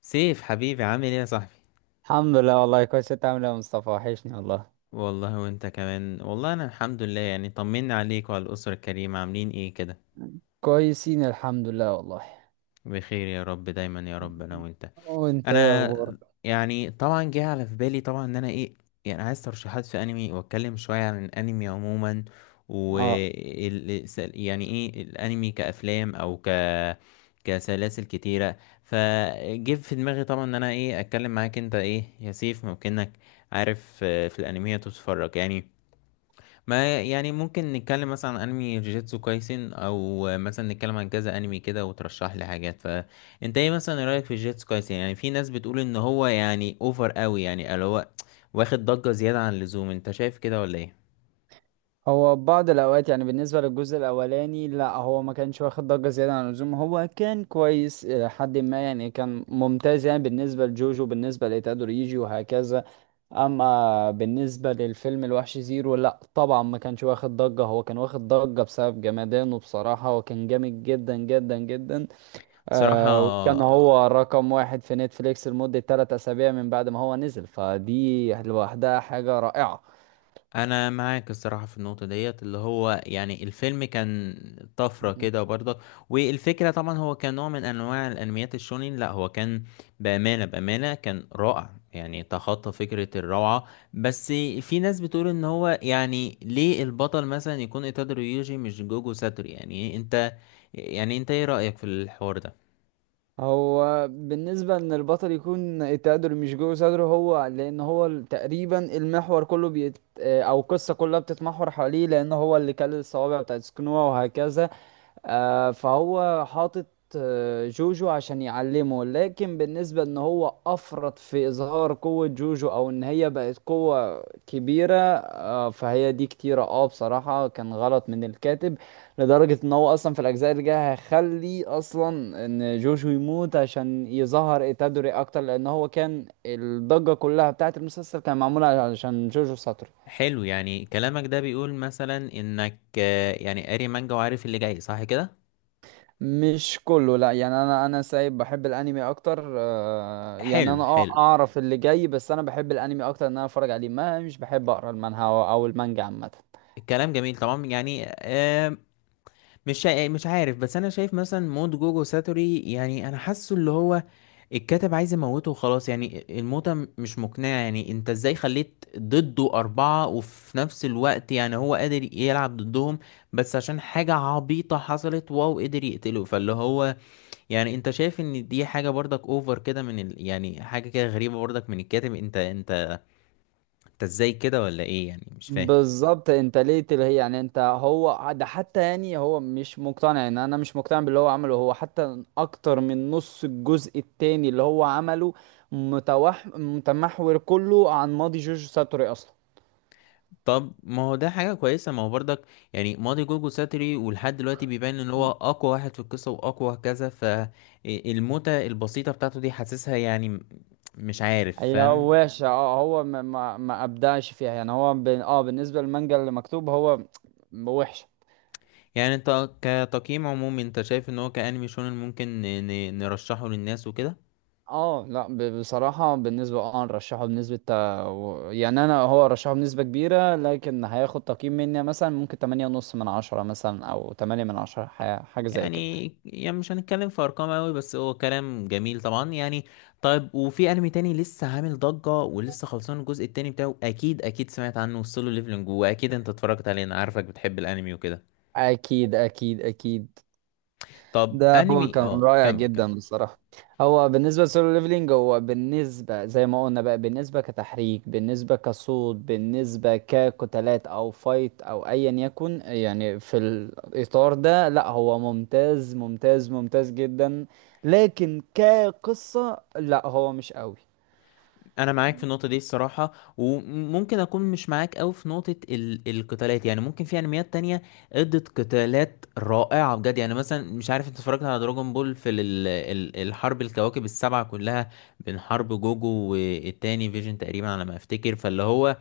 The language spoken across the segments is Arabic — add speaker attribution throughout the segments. Speaker 1: سيف، حبيبي، عامل ايه يا صاحبي؟
Speaker 2: الحمد لله والله كويس. انت عامل ايه يا مصطفى؟ وحشني والله.
Speaker 1: والله وانت كمان والله. انا الحمد لله، يعني طمنا عليك وعلى الاسره الكريمه. عاملين ايه كده؟
Speaker 2: كويسين الحمد لله والله.
Speaker 1: بخير يا رب دايما يا رب، انا وانت.
Speaker 2: وانت ايه
Speaker 1: انا
Speaker 2: اخبارك؟
Speaker 1: يعني طبعا جه على في بالي طبعا ان انا ايه، يعني عايز ترشيحات في انمي واتكلم شويه عن الانمي عموما. و
Speaker 2: اه،
Speaker 1: يعني ايه الانمي كافلام او كسلاسل كتيره. فجه في دماغي طبعا ان انا ايه اتكلم معاك. انت ايه يا سيف، ممكنك عارف في الانميات وتتفرج يعني؟ ما يعني ممكن نتكلم مثلا عن انمي جيجيتسو كايسن، او مثلا نتكلم عن كذا انمي كده وترشح لي حاجات. فانت ايه مثلا، إيه رايك في جيجيتسو كايسن؟ يعني في ناس بتقول ان هو يعني اوفر قوي، يعني اللي هو واخد ضجة زيادة عن اللزوم. انت شايف كده ولا ايه؟
Speaker 2: هو بعض الاوقات يعني بالنسبه للجزء الاولاني لا هو ما كانش واخد ضجه زياده عن اللزوم، هو كان كويس الى حد ما، يعني كان ممتاز يعني بالنسبه لجوجو بالنسبه لتادوريجي وهكذا. اما بالنسبه للفيلم الوحش زيرو لا طبعا ما كانش واخد ضجه، هو كان واخد ضجه بسبب جمدانه بصراحه وكان جامد جدا جدا جدا.
Speaker 1: صراحة
Speaker 2: وكان هو رقم واحد في نتفليكس لمدة 3 أسابيع من بعد ما هو نزل، فدي لوحدها حاجة رائعة.
Speaker 1: انا معاك الصراحه في النقطه ديت، اللي هو يعني الفيلم كان طفره
Speaker 2: مم.
Speaker 1: كده برضه. والفكره طبعا هو كان نوع من انواع الانميات الشونين. لا هو كان بامانه بامانه كان رائع، يعني تخطى فكره الروعه. بس في ناس بتقول ان هو يعني ليه البطل مثلا يكون ايتادوري يوجي مش جوجو ساتورو؟ يعني انت، يعني انت ايه رايك في الحوار ده؟
Speaker 2: هو بالنسبة إن البطل يكون التقدر مش جوه صدره هو، لأن هو تقريبا المحور كله بيت آه، أو القصة كلها بتتمحور حواليه، لأن هو اللي كل الصوابع بتاعت سكنوها وهكذا. فهو حاطط جوجو عشان يعلمه. لكن بالنسبة ان هو افرط في اظهار قوة جوجو او ان هي بقت قوة كبيرة، فهي دي كتيرة بصراحة كان غلط من الكاتب. لدرجة ان هو اصلا في الاجزاء اللي جاية هيخلي اصلا ان جوجو يموت عشان يظهر إيتادوري اكتر، لان هو كان الضجة كلها بتاعت المسلسل كان معمولة علشان جوجو ساتورو.
Speaker 1: حلو، يعني كلامك ده بيقول مثلا انك يعني قاري مانجا وعارف اللي جاي، صح كده؟
Speaker 2: مش كله، لا يعني انا سايب بحب الانمي اكتر. يعني
Speaker 1: حلو
Speaker 2: انا
Speaker 1: حلو،
Speaker 2: اعرف اللي جاي، بس انا بحب الانمي اكتر ان انا اتفرج عليه، ما مش بحب اقرا المانهوا او المانجا عامه.
Speaker 1: الكلام جميل طبعا يعني. آه، مش شا- آه، مش عارف، بس انا شايف مثلا موت جوجو ساتوري، يعني انا حاسه اللي هو الكاتب عايز يموته وخلاص. يعني الموتة مش مقنعة. يعني انت ازاي خليت ضده أربعة وفي نفس الوقت يعني هو قادر يلعب ضدهم، بس عشان حاجة عبيطة حصلت واو قدر يقتله؟ فاللي هو يعني انت شايف ان دي حاجة برضك اوفر كده من يعني حاجة كده غريبة برضك من الكاتب. انت ازاي كده ولا ايه يعني، مش فاهم.
Speaker 2: بالظبط، انت ليه اللي هي يعني انت هو ده حتى، يعني هو مش مقتنع ان انا مش مقتنع باللي هو عمله، هو حتى اكتر من نص الجزء التاني اللي هو عمله متمحور كله عن ماضي جوجو ساتوري اصلا.
Speaker 1: طب ما هو ده حاجة كويسة، ما هو برضك يعني ماضي جوجو ساتري ولحد دلوقتي بيبان ان هو اقوى واحد في القصة واقوى كذا، فالموتة البسيطة بتاعته دي حاسسها يعني مش عارف،
Speaker 2: هي
Speaker 1: فاهم؟
Speaker 2: وحشة، هو ما ابدعش فيها، يعني هو ب... اه بالنسبة للمانجا اللي مكتوب هو وحشة.
Speaker 1: يعني انت كتقييم عمومي انت شايف ان هو كأنمي شونن ممكن نرشحه للناس وكده؟
Speaker 2: اه، لا، بصراحة بالنسبة، نرشحه بنسبة يعني انا هو رشحه بنسبة كبيرة، لكن هياخد تقييم مني مثلا ممكن تمانية ونص من عشرة مثلا، او تمانية من عشرة حاجة زي كده.
Speaker 1: يعني مش هنتكلم في ارقام قوي، بس هو كلام جميل طبعا يعني. طيب، وفي انمي تاني لسه عامل ضجة ولسه خلصان الجزء التاني بتاعه، اكيد اكيد سمعت عنه، سولو ليفلنج، واكيد انت اتفرجت عليه. انا عارفك بتحب الانمي وكده.
Speaker 2: اكيد اكيد اكيد.
Speaker 1: طب
Speaker 2: ده هو
Speaker 1: انمي،
Speaker 2: كان رائع
Speaker 1: كمل كمل.
Speaker 2: جدا بصراحة. هو بالنسبة للسولو ليفلينج، هو بالنسبة زي ما قلنا بقى، بالنسبة كتحريك بالنسبة كصوت بالنسبة كقتالات أو فايت أو أيا يكن، يعني في الإطار ده لا، هو ممتاز ممتاز ممتاز جدا. لكن كقصة لا هو مش
Speaker 1: انا معاك في النقطه دي الصراحه، وممكن اكون مش معاك قوي في نقطه ال القتالات. يعني ممكن في انميات تانية ادت قتالات رائعه بجد. يعني مثلا، مش عارف انت اتفرجت على دراجون بول في ال الحرب الكواكب السبعه كلها بين حرب جوجو والتاني فيجن تقريبا على ما افتكر؟ فاللي هو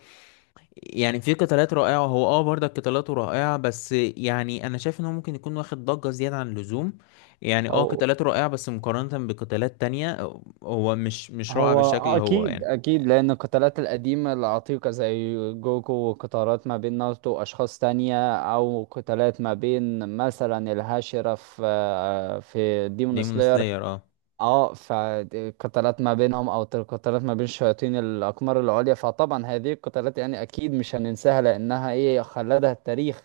Speaker 1: يعني في قتالات رائعه. هو برضه قتالاته رائعه، بس يعني انا شايف ان هو ممكن يكون واخد ضجه زياده عن اللزوم. يعني
Speaker 2: قوي.
Speaker 1: قتالاته رائعه بس مقارنه بقتالات تانية هو مش رائع
Speaker 2: هو
Speaker 1: بالشكل اللي هو
Speaker 2: اكيد
Speaker 1: يعني.
Speaker 2: اكيد، لان القتالات القديمه العتيقه زي جوكو، وقتالات ما بين ناروتو واشخاص تانية، او قتالات ما بين مثلا الهاشرة في ديمون
Speaker 1: ديمون
Speaker 2: سلاير.
Speaker 1: سلاير، اه.
Speaker 2: اه، فالقتالات ما بينهم، او القتالات ما بين شياطين الاقمار العليا، فطبعا هذه القتالات يعني اكيد مش هننساها لانها ايه خلدها التاريخ.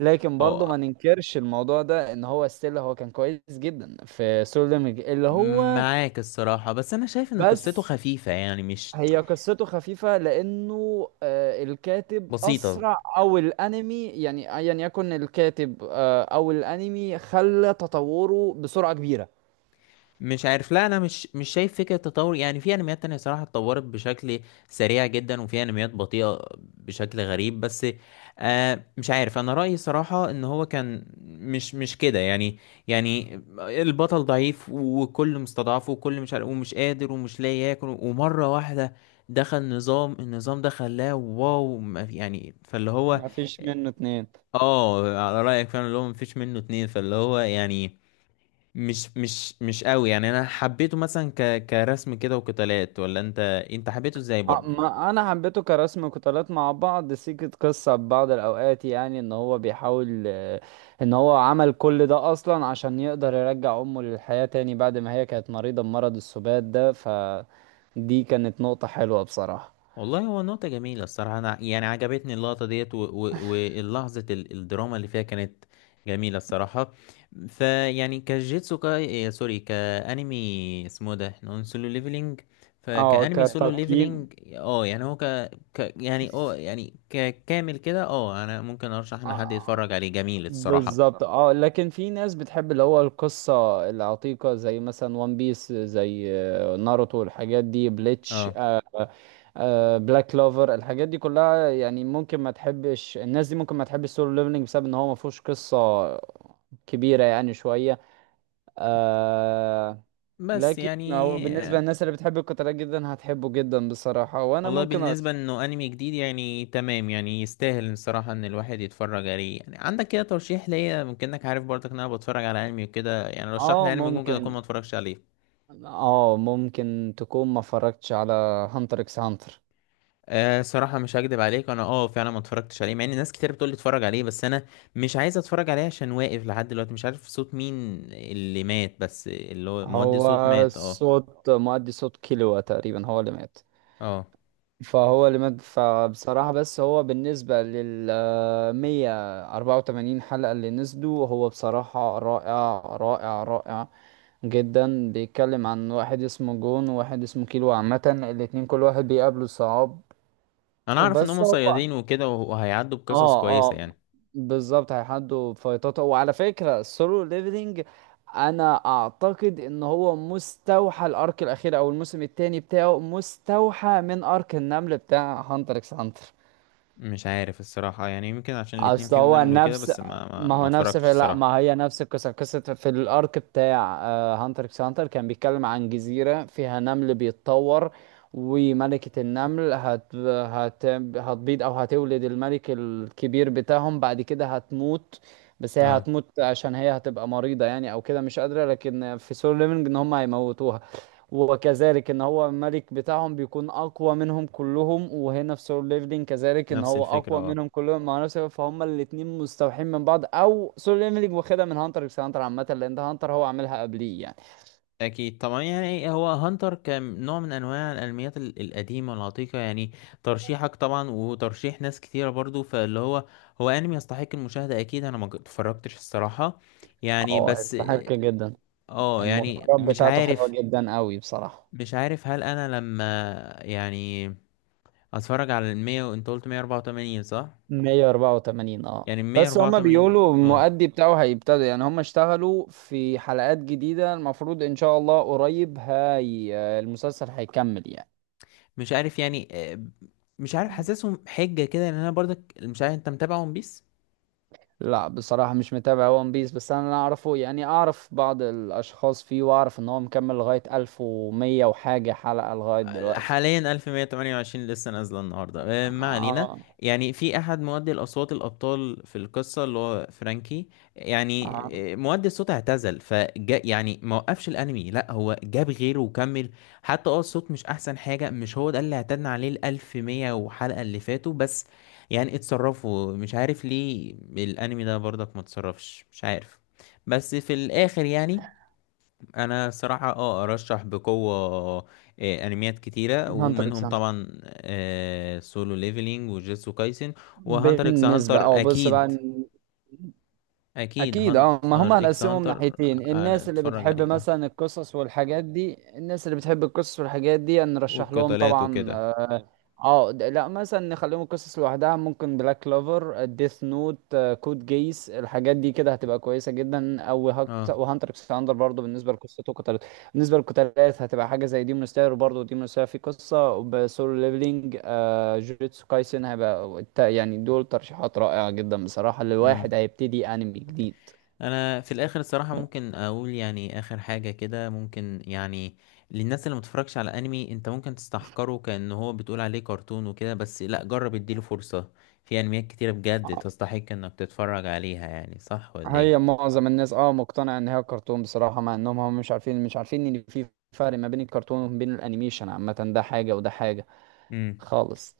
Speaker 2: لكن برضه
Speaker 1: هو
Speaker 2: ما ننكرش الموضوع ده ان هو ستيل هو كان كويس جدا في سولو ليميج اللي هو.
Speaker 1: معاك الصراحة، بس أنا شايف إن قصته
Speaker 2: بس
Speaker 1: خفيفة يعني، مش
Speaker 2: هي قصته خفيفة، لأنه الكاتب
Speaker 1: بسيطة.
Speaker 2: أسرع، أو الأنمي يعني أيا يكن الكاتب، أو الأنمي خلى تطوره بسرعة كبيرة.
Speaker 1: مش عارف، لا انا مش شايف فكره تطور. يعني في انميات تانية صراحه اتطورت بشكل سريع جدا، وفي انميات بطيئه بشكل غريب. بس مش عارف، انا رايي صراحه ان هو كان مش كده يعني. يعني البطل ضعيف وكل مستضعف وكل مش عارف ومش قادر ومش لاقي ياكل، ومره واحده دخل نظام، النظام ده خلاه واو، يعني فاللي هو.
Speaker 2: ما فيش منه اتنين.
Speaker 1: اه، على رايك فعلا اللي هو مفيش منه اتنين. فاللي هو يعني مش قوي. يعني انا حبيته مثلا كرسم كده وقتالات، ولا انت، انت حبيته ازاي برضو يعني؟
Speaker 2: ما أنا حبيته كرسم قتالات مع بعض، سيكة قصة ببعض الأوقات، يعني إن هو بيحاول، إن هو عمل كل ده أصلا عشان يقدر يرجع أمه للحياة تاني بعد ما هي كانت مريضة بمرض السبات ده، فدي كانت نقطة حلوة بصراحة.
Speaker 1: والله هو نقطة جميلة الصراحة. أنا يعني عجبتني اللقطة ديت، واللحظة الدراما اللي فيها كانت جميلة الصراحة. فيعني كجيتسو كاي سوري، كأنمي اسمه ده احنا قلنا سولو ليفلينج.
Speaker 2: اه
Speaker 1: فكأنمي
Speaker 2: تمام،
Speaker 1: سولو
Speaker 2: كتقييم.
Speaker 1: ليفلينج، يعني هو ك, ك يعني يعني ككامل كده أنا ممكن أرشح إن حد
Speaker 2: آه،
Speaker 1: يتفرج عليه، جميل الصراحة.
Speaker 2: بالظبط. اه، لكن في ناس بتحب اللي هو القصة العتيقة زي مثلا وان بيس، زي ناروتو، الحاجات دي، بليتش،
Speaker 1: اه،
Speaker 2: بلاك كلوفر، الحاجات دي كلها، يعني ممكن ما تحبش، الناس دي ممكن ما تحبش سولو ليفلنج بسبب ان هو ما فيهوش قصة كبيرة يعني شوية. آه
Speaker 1: بس
Speaker 2: لكن
Speaker 1: يعني
Speaker 2: هو بالنسبة للناس اللي بتحب القتالات جدا هتحبه جدا بصراحة، وانا
Speaker 1: والله
Speaker 2: ممكن أرشح.
Speaker 1: بالنسبة انه انمي جديد، يعني تمام، يعني يستاهل الصراحة ان الواحد يتفرج عليه. يعني عندك كده ترشيح ليا؟ ممكن انك عارف برضك ان انا بتفرج على انمي وكده، يعني رشح
Speaker 2: اه،
Speaker 1: لي انمي ممكن اكون
Speaker 2: ممكن.
Speaker 1: ما اتفرجش عليه.
Speaker 2: اه، ممكن تكون ما اتفرجتش على هانتر اكس هانتر.
Speaker 1: أه، صراحة مش هكدب عليك، انا فعلا ما اتفرجتش عليه. مع ان ناس كتير بتقول لي اتفرج عليه، بس انا مش عايز اتفرج عليه عشان واقف لحد دلوقتي مش عارف صوت مين اللي مات، بس اللي هو مودي صوت
Speaker 2: هو
Speaker 1: مات، اه.
Speaker 2: صوت مؤدي صوت كيلوا تقريبا هو اللي مات.
Speaker 1: اه،
Speaker 2: فهو اللي مات، فبصراحة بس هو بالنسبة لل 184 حلقة اللي نزلوا هو بصراحة رائع رائع رائع جدا. بيتكلم عن واحد اسمه جون وواحد اسمه كيلو عامة، الاتنين كل واحد بيقابله صعاب
Speaker 1: انا اعرف ان
Speaker 2: وبس.
Speaker 1: هم
Speaker 2: هو
Speaker 1: صيادين وكده وهيعدوا بقصص
Speaker 2: اه
Speaker 1: كويسة
Speaker 2: اه
Speaker 1: يعني.
Speaker 2: بالظبط هيحدوا فايتات. وعلى فكرة السولو ليفلينج انا اعتقد ان هو مستوحى، الارك الاخير او الموسم الثاني بتاعه مستوحى من ارك النمل بتاع هانتر اكس هانتر.
Speaker 1: مش عارف الصراحة، يعني يمكن عشان الاتنين
Speaker 2: اصل
Speaker 1: فيهم
Speaker 2: هو
Speaker 1: نملوا كده،
Speaker 2: نفس،
Speaker 1: بس ما ما,
Speaker 2: ما
Speaker 1: ما
Speaker 2: هو نفس
Speaker 1: اتفرجتش
Speaker 2: في، لا
Speaker 1: الصراحة.
Speaker 2: ما هي نفس القصة، قصة في الارك بتاع هانتر اكس هانتر كان بيتكلم عن جزيرة فيها نمل بيتطور، وملكة النمل هتبيض او هتولد الملك الكبير بتاعهم بعد كده هتموت. بس هي
Speaker 1: اه،
Speaker 2: هتموت عشان هي هتبقى مريضة يعني او كده مش قادرة، لكن في سولو ليفنج ان هم هيموتوها. وكذلك ان هو الملك بتاعهم بيكون اقوى منهم كلهم، وهنا في سول ليفلين كذلك ان
Speaker 1: نفس
Speaker 2: هو
Speaker 1: الفكرة،
Speaker 2: اقوى
Speaker 1: اه.
Speaker 2: منهم كلهم مع نفسه، فهم الاتنين مستوحين من بعض. او سول ليفلين واخدها من هانتر اكس هانتر عامه لان ده هانتر هو عاملها قبليه يعني.
Speaker 1: أكيد طبعا يعني هو هانتر كنوع من أنواع الأنميات القديمة العتيقة يعني. ترشيحك طبعا، وترشيح ناس كتيرة برضو، فاللي هو، هو أنمي يستحق المشاهدة أكيد. أنا ما ج- اتفرجتش الصراحة يعني.
Speaker 2: اه
Speaker 1: بس
Speaker 2: يستحق جدا،
Speaker 1: اه يعني
Speaker 2: المغامرات
Speaker 1: مش
Speaker 2: بتاعته حلوه
Speaker 1: عارف،
Speaker 2: جدا قوي بصراحه.
Speaker 1: هل أنا لما يعني أتفرج على المية، وأنت قلت مية أربعة وتمانين، صح؟
Speaker 2: 184،
Speaker 1: يعني
Speaker 2: اه
Speaker 1: مية
Speaker 2: بس
Speaker 1: أربعة
Speaker 2: هما
Speaker 1: وتمانين،
Speaker 2: بيقولوا
Speaker 1: اه.
Speaker 2: المؤدي بتاعه هيبتدوا، يعني هما اشتغلوا في حلقات جديدة، المفروض ان شاء الله قريب هاي المسلسل هيكمل يعني.
Speaker 1: مش عارف يعني، مش عارف، حاسسهم حجة كده، لان انا برضك مش عارف. انت متابع ون بيس؟
Speaker 2: لا بصراحة مش متابع ون بيس، بس أنا اللي أعرفه يعني أعرف بعض الأشخاص فيه، وأعرف إن هو مكمل لغاية ألف ومية وحاجة حلقة لغاية دلوقتي.
Speaker 1: حاليا 1128 لسه نازلة النهاردة. ما علينا.
Speaker 2: آه.
Speaker 1: يعني في أحد مؤدي الأصوات الأبطال في القصة اللي هو فرانكي يعني،
Speaker 2: آه،
Speaker 1: مؤدي الصوت اعتزل فجا. يعني ما وقفش الأنمي، لا هو جاب غيره وكمل. حتى الصوت مش أحسن حاجة، مش هو ده اللي اعتدنا عليه الألف مية وحلقة اللي فاتوا، بس يعني اتصرفوا. مش عارف ليه الأنمي ده برضك ما اتصرفش، مش عارف. بس في الآخر يعني انا صراحة ارشح بقوة انميات كتيرة،
Speaker 2: هانتر إكس
Speaker 1: ومنهم
Speaker 2: هانتر.
Speaker 1: طبعا سولو ليفلينج وجيتسو كايسن وهانتر اكس
Speaker 2: بالنسبة
Speaker 1: هانتر
Speaker 2: أه بص بقى.
Speaker 1: اكيد. اكيد
Speaker 2: اكيد اه، ما هم
Speaker 1: هانتر اكس
Speaker 2: هنقسمهم
Speaker 1: هانتر،
Speaker 2: ناحيتين،
Speaker 1: انا
Speaker 2: الناس اللي
Speaker 1: اتفرج
Speaker 2: بتحب
Speaker 1: عليه، اه،
Speaker 2: مثلا القصص والحاجات دي، الناس اللي بتحب القصص والحاجات دي نرشح لهم
Speaker 1: والقتالات
Speaker 2: طبعا
Speaker 1: وكده.
Speaker 2: اه. لا مثلا نخليهم القصص لوحدها ممكن بلاك كلوفر ديث نوت كود جيس الحاجات دي كده هتبقى كويسة جدا، وهانتر اكس هانتر برضه بالنسبة لقصته كانت. بالنسبة للقتالات هتبقى حاجة زي ديمون سلاير، وبرضه ديمون سلاير فيه قصة، وبسولو ليفلينج جوجيتسو كايسن هيبقى يعني دول ترشيحات رائعة جدا بصراحة
Speaker 1: اه،
Speaker 2: لواحد هيبتدي أنمي جديد.
Speaker 1: انا في الاخر الصراحه ممكن اقول يعني اخر حاجه كده، ممكن يعني للناس اللي متفرجش على انمي، انت ممكن تستحقره كأن هو بتقول عليه كرتون وكده، بس لا، جرب اديله فرصه. في انميات كتيره بجد
Speaker 2: آه،
Speaker 1: تستحق انك تتفرج عليها، يعني صح ولا
Speaker 2: هي
Speaker 1: ايه؟
Speaker 2: معظم الناس مقتنعة ان هي كرتون بصراحة، مع انهم هم مش عارفين ان في فرق ما بين الكرتون وما بين الانيميشن عامة، ده حاجة وده حاجة
Speaker 1: امم.
Speaker 2: خالص.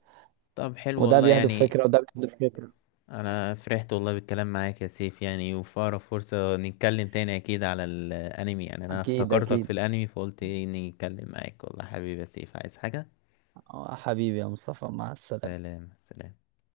Speaker 1: طب حلو
Speaker 2: وده
Speaker 1: والله
Speaker 2: بيهدف
Speaker 1: يعني،
Speaker 2: فكرة وده بيهدف فكرة.
Speaker 1: انا فرحت والله بالكلام معاك يا سيف. يعني وفي اقرب فرصه نتكلم تاني اكيد على الانمي. يعني انا
Speaker 2: اكيد
Speaker 1: افتكرتك في
Speaker 2: اكيد.
Speaker 1: الانمي فقلت اني اتكلم معاك، والله. حبيبي يا سيف، عايز حاجه؟
Speaker 2: حبيبي يا مصطفى، مع السلامة.
Speaker 1: سلام سلام.